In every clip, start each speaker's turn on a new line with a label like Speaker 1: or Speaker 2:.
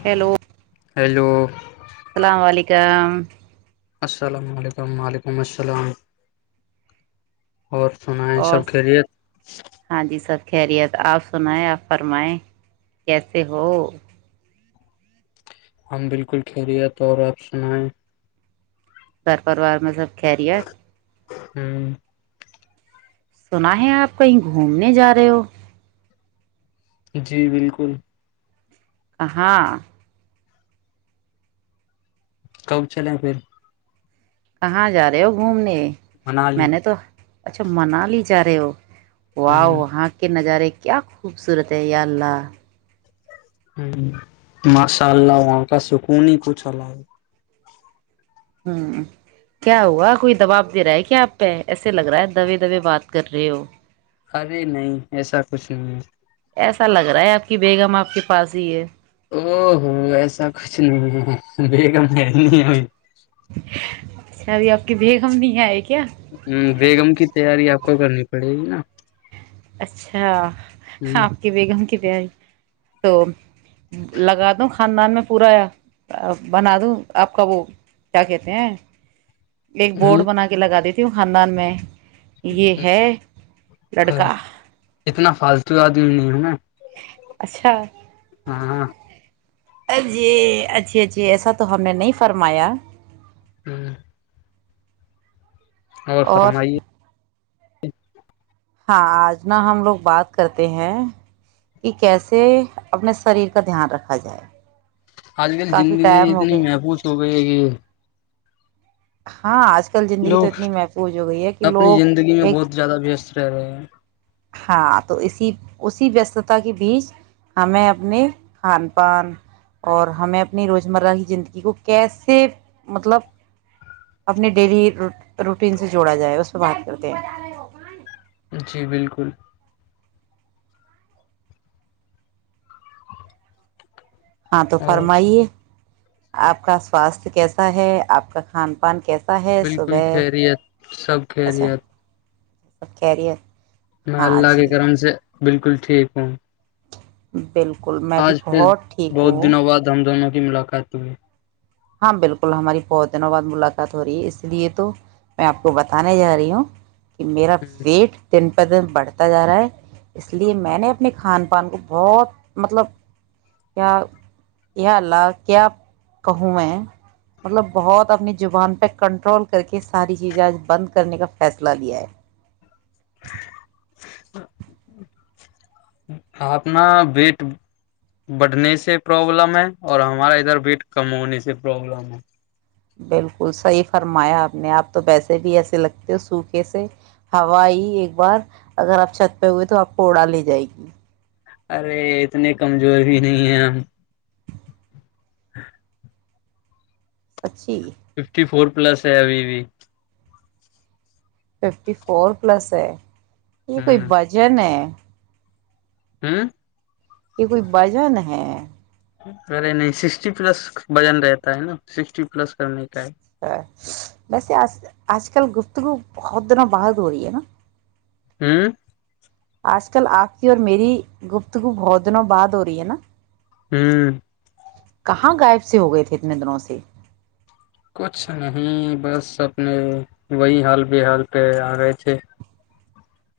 Speaker 1: hello
Speaker 2: hello
Speaker 1: السلام علیکم [inaudible]
Speaker 2: السلام علیکم وعلیکم السلام اور سنا
Speaker 1: اور
Speaker 2: سب کلے
Speaker 1: ہاں جی سب خیریت آپ سنائیں آپ فرمائیں کیسے ہو
Speaker 2: ہم بالکل خیریت اور آپ سنائیں
Speaker 1: گھر پروار میں سب کریے
Speaker 2: [inaudible]
Speaker 1: سنا ہے آپ کہیں گھومنے جا رہے ہو
Speaker 2: جی بالکل
Speaker 1: کہاں
Speaker 2: کب چلے پھر
Speaker 1: کہاں جا رہے ہو گھومنے
Speaker 2: منالی
Speaker 1: میں نے تو اچھا منال جا رہے ہو وا
Speaker 2: ہ
Speaker 1: وہاں کے نظارے کے کیا خوبصورت ہے یہ اللہ
Speaker 2: ہمم ماشاء اللہ وہاں کا سکون ہی کچھ ہوا ہے
Speaker 1: ہوں کیا ہوا کوئی دباب دے رہا ہے کیا آپ پہ ایسے لگ رہا ہے دبے دبے بات کر رہے ہو
Speaker 2: ارے نہیں ایسا کچھ نہیں
Speaker 1: ایسا لگ رہا ہے آپ کی بیگ ہم آپ کے پاس ہی ہے
Speaker 2: او ہو ایسا کچھ نہیں ہے بےگم ہے نہیں ہوئی [inaudible]
Speaker 1: اچھا اب آپ کی بیگم نہیں آئے گی
Speaker 2: ہمم بیگم کی تیاری آپ کو کرنی پڑے گی نا
Speaker 1: اچھا ہاں آپ کی بیگم کی پ آئی تو لگا دوں خاندان میں پورا بنا دوں آپ کا وہ کیا کہتے ہیں ایک
Speaker 2: ہ
Speaker 1: بورڈ بنا کے لگا دیتی تیوں خاندان میں یہ ہے لڑکا
Speaker 2: ہ اتنا فالتو آدمی نہیں ہے نا
Speaker 1: اچھا
Speaker 2: ہاں ہاں
Speaker 1: ا جی اچھا اچھھی ایسا تو ہم نے نہیں فرمایا
Speaker 2: ہمم او
Speaker 1: اور
Speaker 2: فرمائیے جچ [unintelligible]
Speaker 1: ہاں آج ن ہم لوگ بات کرتے ہیں کہ کیسے اپنے شریر کا دھیان رکھا جائے
Speaker 2: آج کل
Speaker 1: کافی
Speaker 2: زندگی
Speaker 1: ٹائم ہو
Speaker 2: اتنی
Speaker 1: گئے
Speaker 2: محفوظ ہو گئی ہے کہ
Speaker 1: ہاں آج کل زندگی تو
Speaker 2: لوگ
Speaker 1: اتنی محفوظ ہو گئی ہے کہ
Speaker 2: اپنی
Speaker 1: لوگ
Speaker 2: زندگی میں
Speaker 1: ایک
Speaker 2: بہت زیادہ وست رہ رہے ہیں
Speaker 1: ہاں تو اسی اسی وستتا کے بیچ ہمیں اپنے کھان پان اور ہمیں اپنی روزمرہ کی زندگی کو کیسے مطلب اپنی ڈیلی روٹین سے جوڑا جائے اس پ بات کرتے ہیں
Speaker 2: جی بالکل
Speaker 1: ہاں تو
Speaker 2: اور
Speaker 1: فرمائیے آپ کا سواستھ کیسا ہے آپ کا کھان پان کیسا ہے
Speaker 2: بالکل
Speaker 1: صبح
Speaker 2: خیریت سب
Speaker 1: اچھا
Speaker 2: خیریت
Speaker 1: سب کہہ د ہے [unintelligible]
Speaker 2: میں اللہ کے کرم سے بالکل ٹھیک ہوں
Speaker 1: بالکل میں بھی
Speaker 2: آج پھر
Speaker 1: بہت ٹھیک
Speaker 2: بہت
Speaker 1: ہوں
Speaker 2: دنوں بعد دم دموں ملاق تمیں
Speaker 1: ہاں بالکل ہماری بہت دنوں بعد ملاقات ہو رہی ہے اس لیے تو میں آپ کو بتانے جا رہی ہوں کہ میرا ویٹ دین پ بڑھتا جا رہا ہے اس لیے میں نے اپنے کھان پان کو بہت مطلب کیا کیا الا کیا کہوں میں مطلب بہت اپنی زبان پہ کنٹرول کر کے ساری چیزیں آج بند کرنے کا فیصلہ لیا ہے
Speaker 2: آنا ویٹ بڑھنے سے پرابلم ہے اور ہمارا ادھر وٹ کم ہونے سے پرابلم ہے
Speaker 1: بالکل صحیح فرمایا آپ نے آپ تو ویسے بھی ایسے لگتے ہو سوکھے سے ہوا ہی ایک بار اگر آپ چھت پہ ہوئے تو آپ کو اوڑا لے جائے گی
Speaker 2: ارے اتنے کمزور بھی نہیں ہیں ہم ہ [inaudible]
Speaker 1: سچی
Speaker 2: ففٹی فور پلس ہے ابھی بھی
Speaker 1: ففٹی فور پلس ہے [unintelligible] یہ کوئی وجن ہے [unintelligible]
Speaker 2: ہوں [unintelligible]
Speaker 1: یہ کوئی بازن ہے
Speaker 2: ارے نہیں سکسٹی پلس وجن رہتا ہے نا سکسٹی پلس کرنے کا ہے
Speaker 1: ویسے آج کل گفتگو بہت دنوں بعرد ہوئی ہے نا
Speaker 2: ہوں [unintelligible]
Speaker 1: آج کل آپ کی اور میری گپتگو بہت دنوں بعد ہو رہی ہے نا
Speaker 2: ہوں [unintelligible]
Speaker 1: کہاں غائب سے ہو گئے تھے اتنے دنوں سے
Speaker 2: کچھ نہیں بس اپنے وہی حال ب حال پہ آ رہے تھے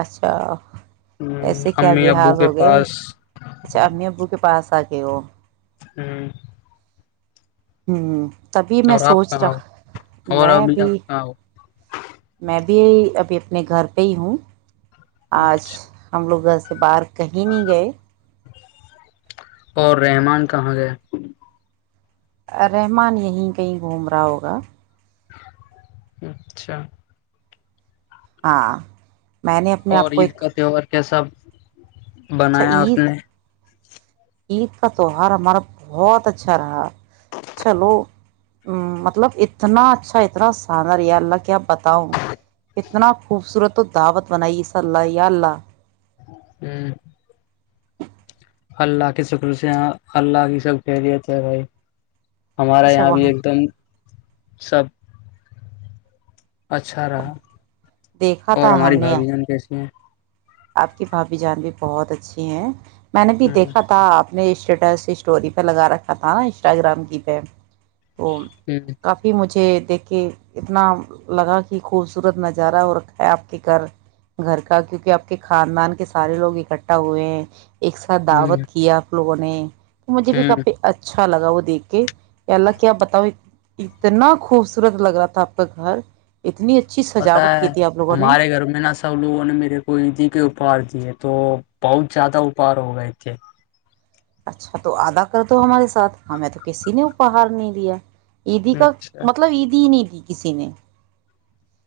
Speaker 1: اچھا [unintelligible] ایسے کیا
Speaker 2: امی ابو
Speaker 1: بحال
Speaker 2: کے
Speaker 1: ہو گئے
Speaker 2: پاس
Speaker 1: اچھا امی ابو کے پاس آ تو [unintelligible]
Speaker 2: ہوں [unintelligible]
Speaker 1: ہوں ہ [unintelligible] [inaudible] تبھی میں
Speaker 2: اور آپ
Speaker 1: سوچ
Speaker 2: کہاں
Speaker 1: رہا
Speaker 2: ہو اور
Speaker 1: میں
Speaker 2: ابھی
Speaker 1: بھی
Speaker 2: آپ کہاں ہو
Speaker 1: میں بھی ابھی ابھی اپنے گھر پہ ہی ہوں آج
Speaker 2: اچھا
Speaker 1: ہم لوگ گس [unintelligible] تو باہر کہیں نہیں گئے
Speaker 2: اور رحمان کہاں گئے
Speaker 1: رحمان یہیں کہیں گھوم رہا ہوگا
Speaker 2: اچھا
Speaker 1: ہاں میں نے اپنے آپ کو ایک
Speaker 2: کے سب
Speaker 1: اچھا
Speaker 2: بنایا اپ
Speaker 1: عید
Speaker 2: نے
Speaker 1: عید کا تہوار ہمارا بہت اچھا رہا چلو ا مطلب اتنا اچھا اتنا ساندر ہے اللہ کے اب بتا ہوں کتنا خوبصورت تو دعوت بنائیے ص اللہ یا اللہ
Speaker 2: ہوں [unintelligible] [inaudible] اللہ کے شکر سے یہ اللہ کی سب خیریت ہے بھائی ہمارا
Speaker 1: اچھا
Speaker 2: یہاں بھی
Speaker 1: وہاں
Speaker 2: ایک دم سب اچھا رہا
Speaker 1: دیکھا
Speaker 2: اور
Speaker 1: تھا
Speaker 2: ہماری
Speaker 1: ہم نے
Speaker 2: بھائی جان کیسے ہیں
Speaker 1: آپ کے بھاابھی جان بھی بہت اچھے ہیں میں نے بھی دیکھا تھاپ اپنے اسٹیٹس اسٹوری پہ لگا رکھا تھا نا انسٹاگرام کی پہ وہ کافی مجھے دیکھ کے اتنا لگا کہ خوبصورت نظارہ ہو رکھا ہے آپ کے گھر گھر کا کیونکہ آپ [unintelligible] [inaudible] کے خاندان کے سارے لوگ اکٹھا ہوئے ہیں ایک ساتھ دعوت کیا لگ نے مجے بھی کپی اچھا اچھا لگا وہ دیکھ کے اللہ کیا آپ بتاؤ اتنا خوبصورت لگ رہا تھا آپ کا گھر اتنی اچا
Speaker 2: پتا ہے ہمارے گھر میں نہا سب لوگوں نے میرے کوئی ج کے اپار دیے تو بہت زیادہ اپار ہو گئے تھے
Speaker 1: اچھا تو ادا کر دو ہمارے ساتھ ہمیں تو کسی نے اپہار نہیں دیا عیدی کا
Speaker 2: اچھا
Speaker 1: مطلب عیدی ہی نہیںید ج کسی نے [unintelligible]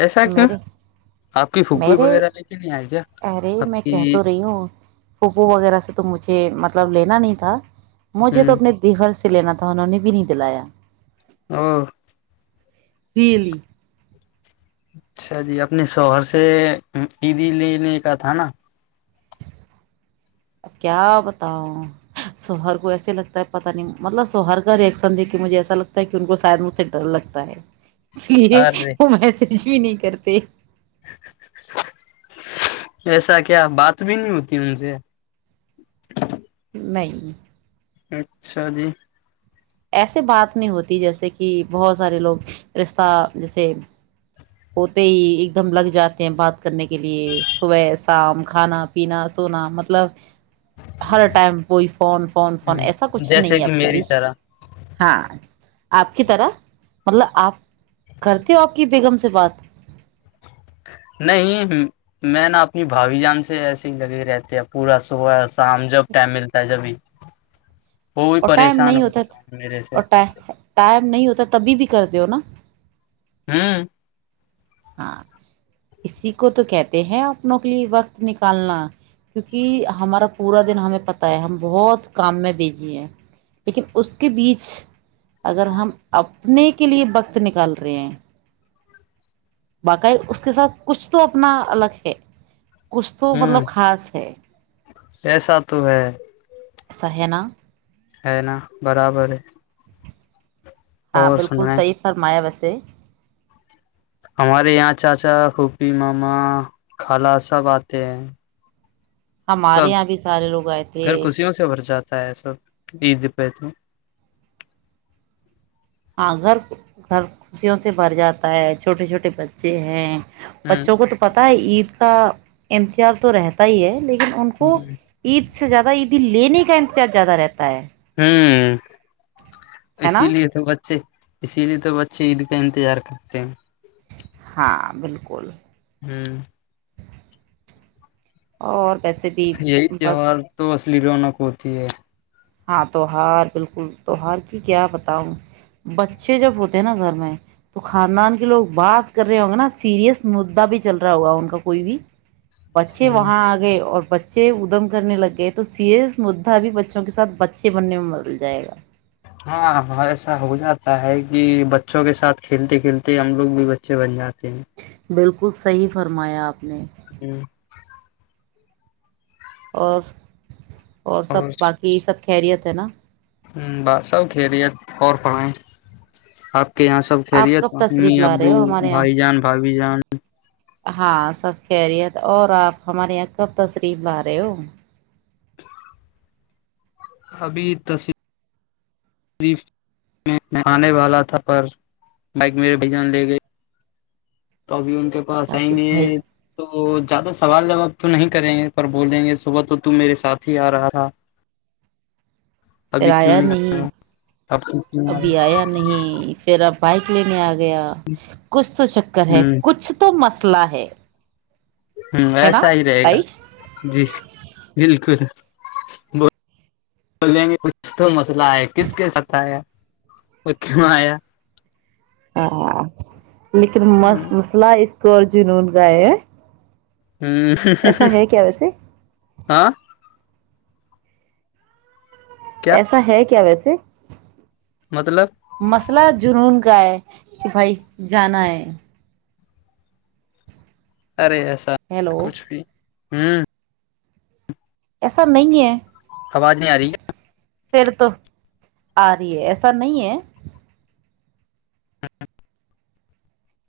Speaker 2: ایسا کیوں
Speaker 1: میرے
Speaker 2: آپ کی پھوپی
Speaker 1: میرے
Speaker 2: وغیرہ لے کے نہیں آئے کیا آپ کی
Speaker 1: پوپو وغیرہ سے تو مجھے مطلب لینا نہیں تھا
Speaker 2: ہ
Speaker 1: مجھے تو اپنے بیگل سے س لا تون انہ نے بھی نہیں دلایا
Speaker 2: ہاں
Speaker 1: بیلی
Speaker 2: اچھا جی اپنے شوہر سے عیدی لینے کا تھا نا
Speaker 1: اب کیا بتاؤ سوہر کو ایسے لگتا ہے پتا نہیں مطلب سوہر کا ریئشن دے کہ مجھے ایسا لگتا ہے کہ ان کو شاید مجھ سے ڈر لگتا ہے اس لیے
Speaker 2: ارے
Speaker 1: وہ میںس کچھ بھی نہیں کرتے
Speaker 2: ایسا کیا بات بھی نہیں ہوتی ان سے
Speaker 1: نہیں
Speaker 2: اچھا جی
Speaker 1: ایسے بات نہیں ہوتی جیسے کہ بہت سارے لوگ رشتہ جیسے ہوتے ہی ایک دم لگ جاتے ہیں بات کرنے کے لیے صبح شام کھانا پینا سونا مطلب ہر ٹائم وہئی فون فون فون ایسا کچھ نہیں
Speaker 2: جیسے
Speaker 1: ہے
Speaker 2: کہ
Speaker 1: اپنے
Speaker 2: میری
Speaker 1: بیچ
Speaker 2: طرح
Speaker 1: ہاں آپ کی طرح مطلب آپ کرتے ہو آپ کی بیگم سے بات
Speaker 2: نہیں میں نا اپنی بھاوی جان سے ایسے ہی لگے رہتے ہیں پورا س شام جب ٹائم ملتا ہے جبھی وہ بھی
Speaker 1: اور ٹائم
Speaker 2: پریشان
Speaker 1: نہیں
Speaker 2: ہو
Speaker 1: ہوتا
Speaker 2: گیا میرے سے
Speaker 1: اور ٹائم نہیں ہوتا تبھی بھی کر د ہو نا
Speaker 2: ہاں
Speaker 1: ہاں اسی کو تو کہتے ہیں اپنوں کے لیے وقت نکالنا کیونکہ ہمارا پورا دن ہمیں پت ہے ہم بہت کام میں بیجی ہیں لیکن اس کے بیچ اگر ہم اپنے کے لیے وقت نکال رہے ہیں باقاع اس کے ساتھ کچھ تو اپنا الگ ہے کچھ تو
Speaker 2: ہمم
Speaker 1: مطلب خاص ہے
Speaker 2: ایسا تو ہے
Speaker 1: سہنا
Speaker 2: ہے ن برابر ہے
Speaker 1: ہاں
Speaker 2: اور
Speaker 1: بالکل
Speaker 2: سنیں
Speaker 1: صحیح فرمایا ویسے سے
Speaker 2: ہمارے یہاں چاچا پھپی ماما خالا سب آتے ہیں
Speaker 1: ہمارے
Speaker 2: سب
Speaker 1: یہاں بھی سارے لوگ آئے تھے
Speaker 2: گھر خوشیوں سے بھر ہے سب عز پہ تو
Speaker 1: ہاں گھر گھر خوشیوں سے بھر جاتا ہے چھوٹے چھوٹے بچے ہیں
Speaker 2: ہوں
Speaker 1: بچوں کو تو پتا ہے عید کا امتظار تو رہتا ہی ہے لیکن ان کو عید سے اس سے زیادہ عیدی لینے کا انتجارج زیادہ رہتا ہے
Speaker 2: ہمم
Speaker 1: ہے
Speaker 2: اسی
Speaker 1: نا
Speaker 2: لیے تو بچے اسی لیے تو بچے عید کا انتظار کرتے ہیں
Speaker 1: ہاں بالکل
Speaker 2: [unintelligible]
Speaker 1: اور ویسے بھی
Speaker 2: یہی
Speaker 1: بت
Speaker 2: تہوہار تو اسلی رونا پور [unintelligible]
Speaker 1: ہاں تہوہار بالکل تہوہار کی کیا بتاؤں بچے جب ہوتے ہیں نا گھر میں تو خاندان کے لوگ بات کر رہے ہوں گے نا سیریئس مدا بھی چل رہا ہوگا ان کا کوئی بھی بچے وہاں آ گئے اور ب چ ادم کرنے لگ گئے تو سی ایس مدعا بھی ب کے ساتھ بچے بننے میں مدل جائے گا
Speaker 2: ہاں ایسا ہو جاتا ہے کہ بچوں کے ساتھ کھیلتے کھیلتے ہم لوگ بھی بچے بن جاتے ج [unintelligible]
Speaker 1: کچھ صحیح فرمایا آپ نے
Speaker 2: ہوں [unintelligible]
Speaker 1: اور اور سب باقی سب خیریت ہے نا
Speaker 2: ہ بس سب خھیریت اور پڑھیں آپ کہ یہاں سب
Speaker 1: آپ
Speaker 2: کھیلے ت
Speaker 1: کب
Speaker 2: ممی
Speaker 1: تشریف لا رہے
Speaker 2: ابو
Speaker 1: ہو ہمارے یہاں
Speaker 2: بھائی جان بھابھی جان
Speaker 1: ہاں سب خیریت اور آپ ہمارے یہاں کب تصریف لا رہے ہو
Speaker 2: [unintelligible] ابھی ت آنے والا تھا پر مائک میرے بجان لے گئے تو ابھی ان مے پاس آئیں
Speaker 1: شاکب
Speaker 2: گے
Speaker 1: بھائی
Speaker 2: تو تو زیادہ سوال جواب تو نہیں کریں گے پر بولیں گے صبح تو ت میرے ساتھ ہی آ رہا تھا
Speaker 1: پھر آیا نہیں
Speaker 2: اب تو کیوں
Speaker 1: ابھی آیا نہیں پھر اب بائک لینے آئے گ گیا کچھ تو چکر ہے
Speaker 2: ہ
Speaker 1: کچھ تو مس اسلا ہے
Speaker 2: ہ
Speaker 1: ہے نا
Speaker 2: ایسا ہی رہے گا
Speaker 1: رائٹ
Speaker 2: جی بالکل بیںے کچھ تو مسئلہ آیا کس کے ساتھ آیا وہ کیوں آیا
Speaker 1: [unintelligible] [unintelligible] لیکن مست مسئلہ اس تو ارجن گائے
Speaker 2: اں کیا
Speaker 1: ایسا ہے کیا ویسا سے
Speaker 2: مطلب
Speaker 1: مسئلہ جنون کا کیا ہے سپائی جانا ہے
Speaker 2: ارے ایسا
Speaker 1: ہیلو
Speaker 2: کچھ بھی ہوں
Speaker 1: ایسا نہیں ہے
Speaker 2: آواز نہیں آ رہی
Speaker 1: پھر تو آ رہی ہے ایسا نہیں ہے
Speaker 2: [unintelligible] [inaudible]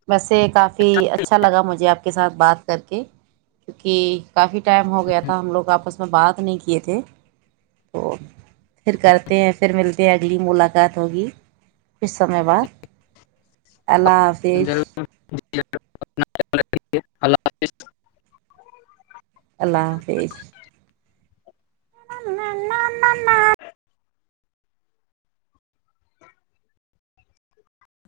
Speaker 1: بسے کافی فی اچھا لا مجھے آپ کے ساتھ بات کر کے کیونکہ کافی ٹائم ہو گیا تھا ہم لوگ آپس میں بات نہیں کیے تھے تو پھر کرتے ہیں پھر ملتے ہیں اگلی ملاقات ہوگی اس میں باد اللہ حافظ
Speaker 2: [unintelligible] [inaudible] اللہ حافظ
Speaker 1: اللہ حافظ [unintelligible]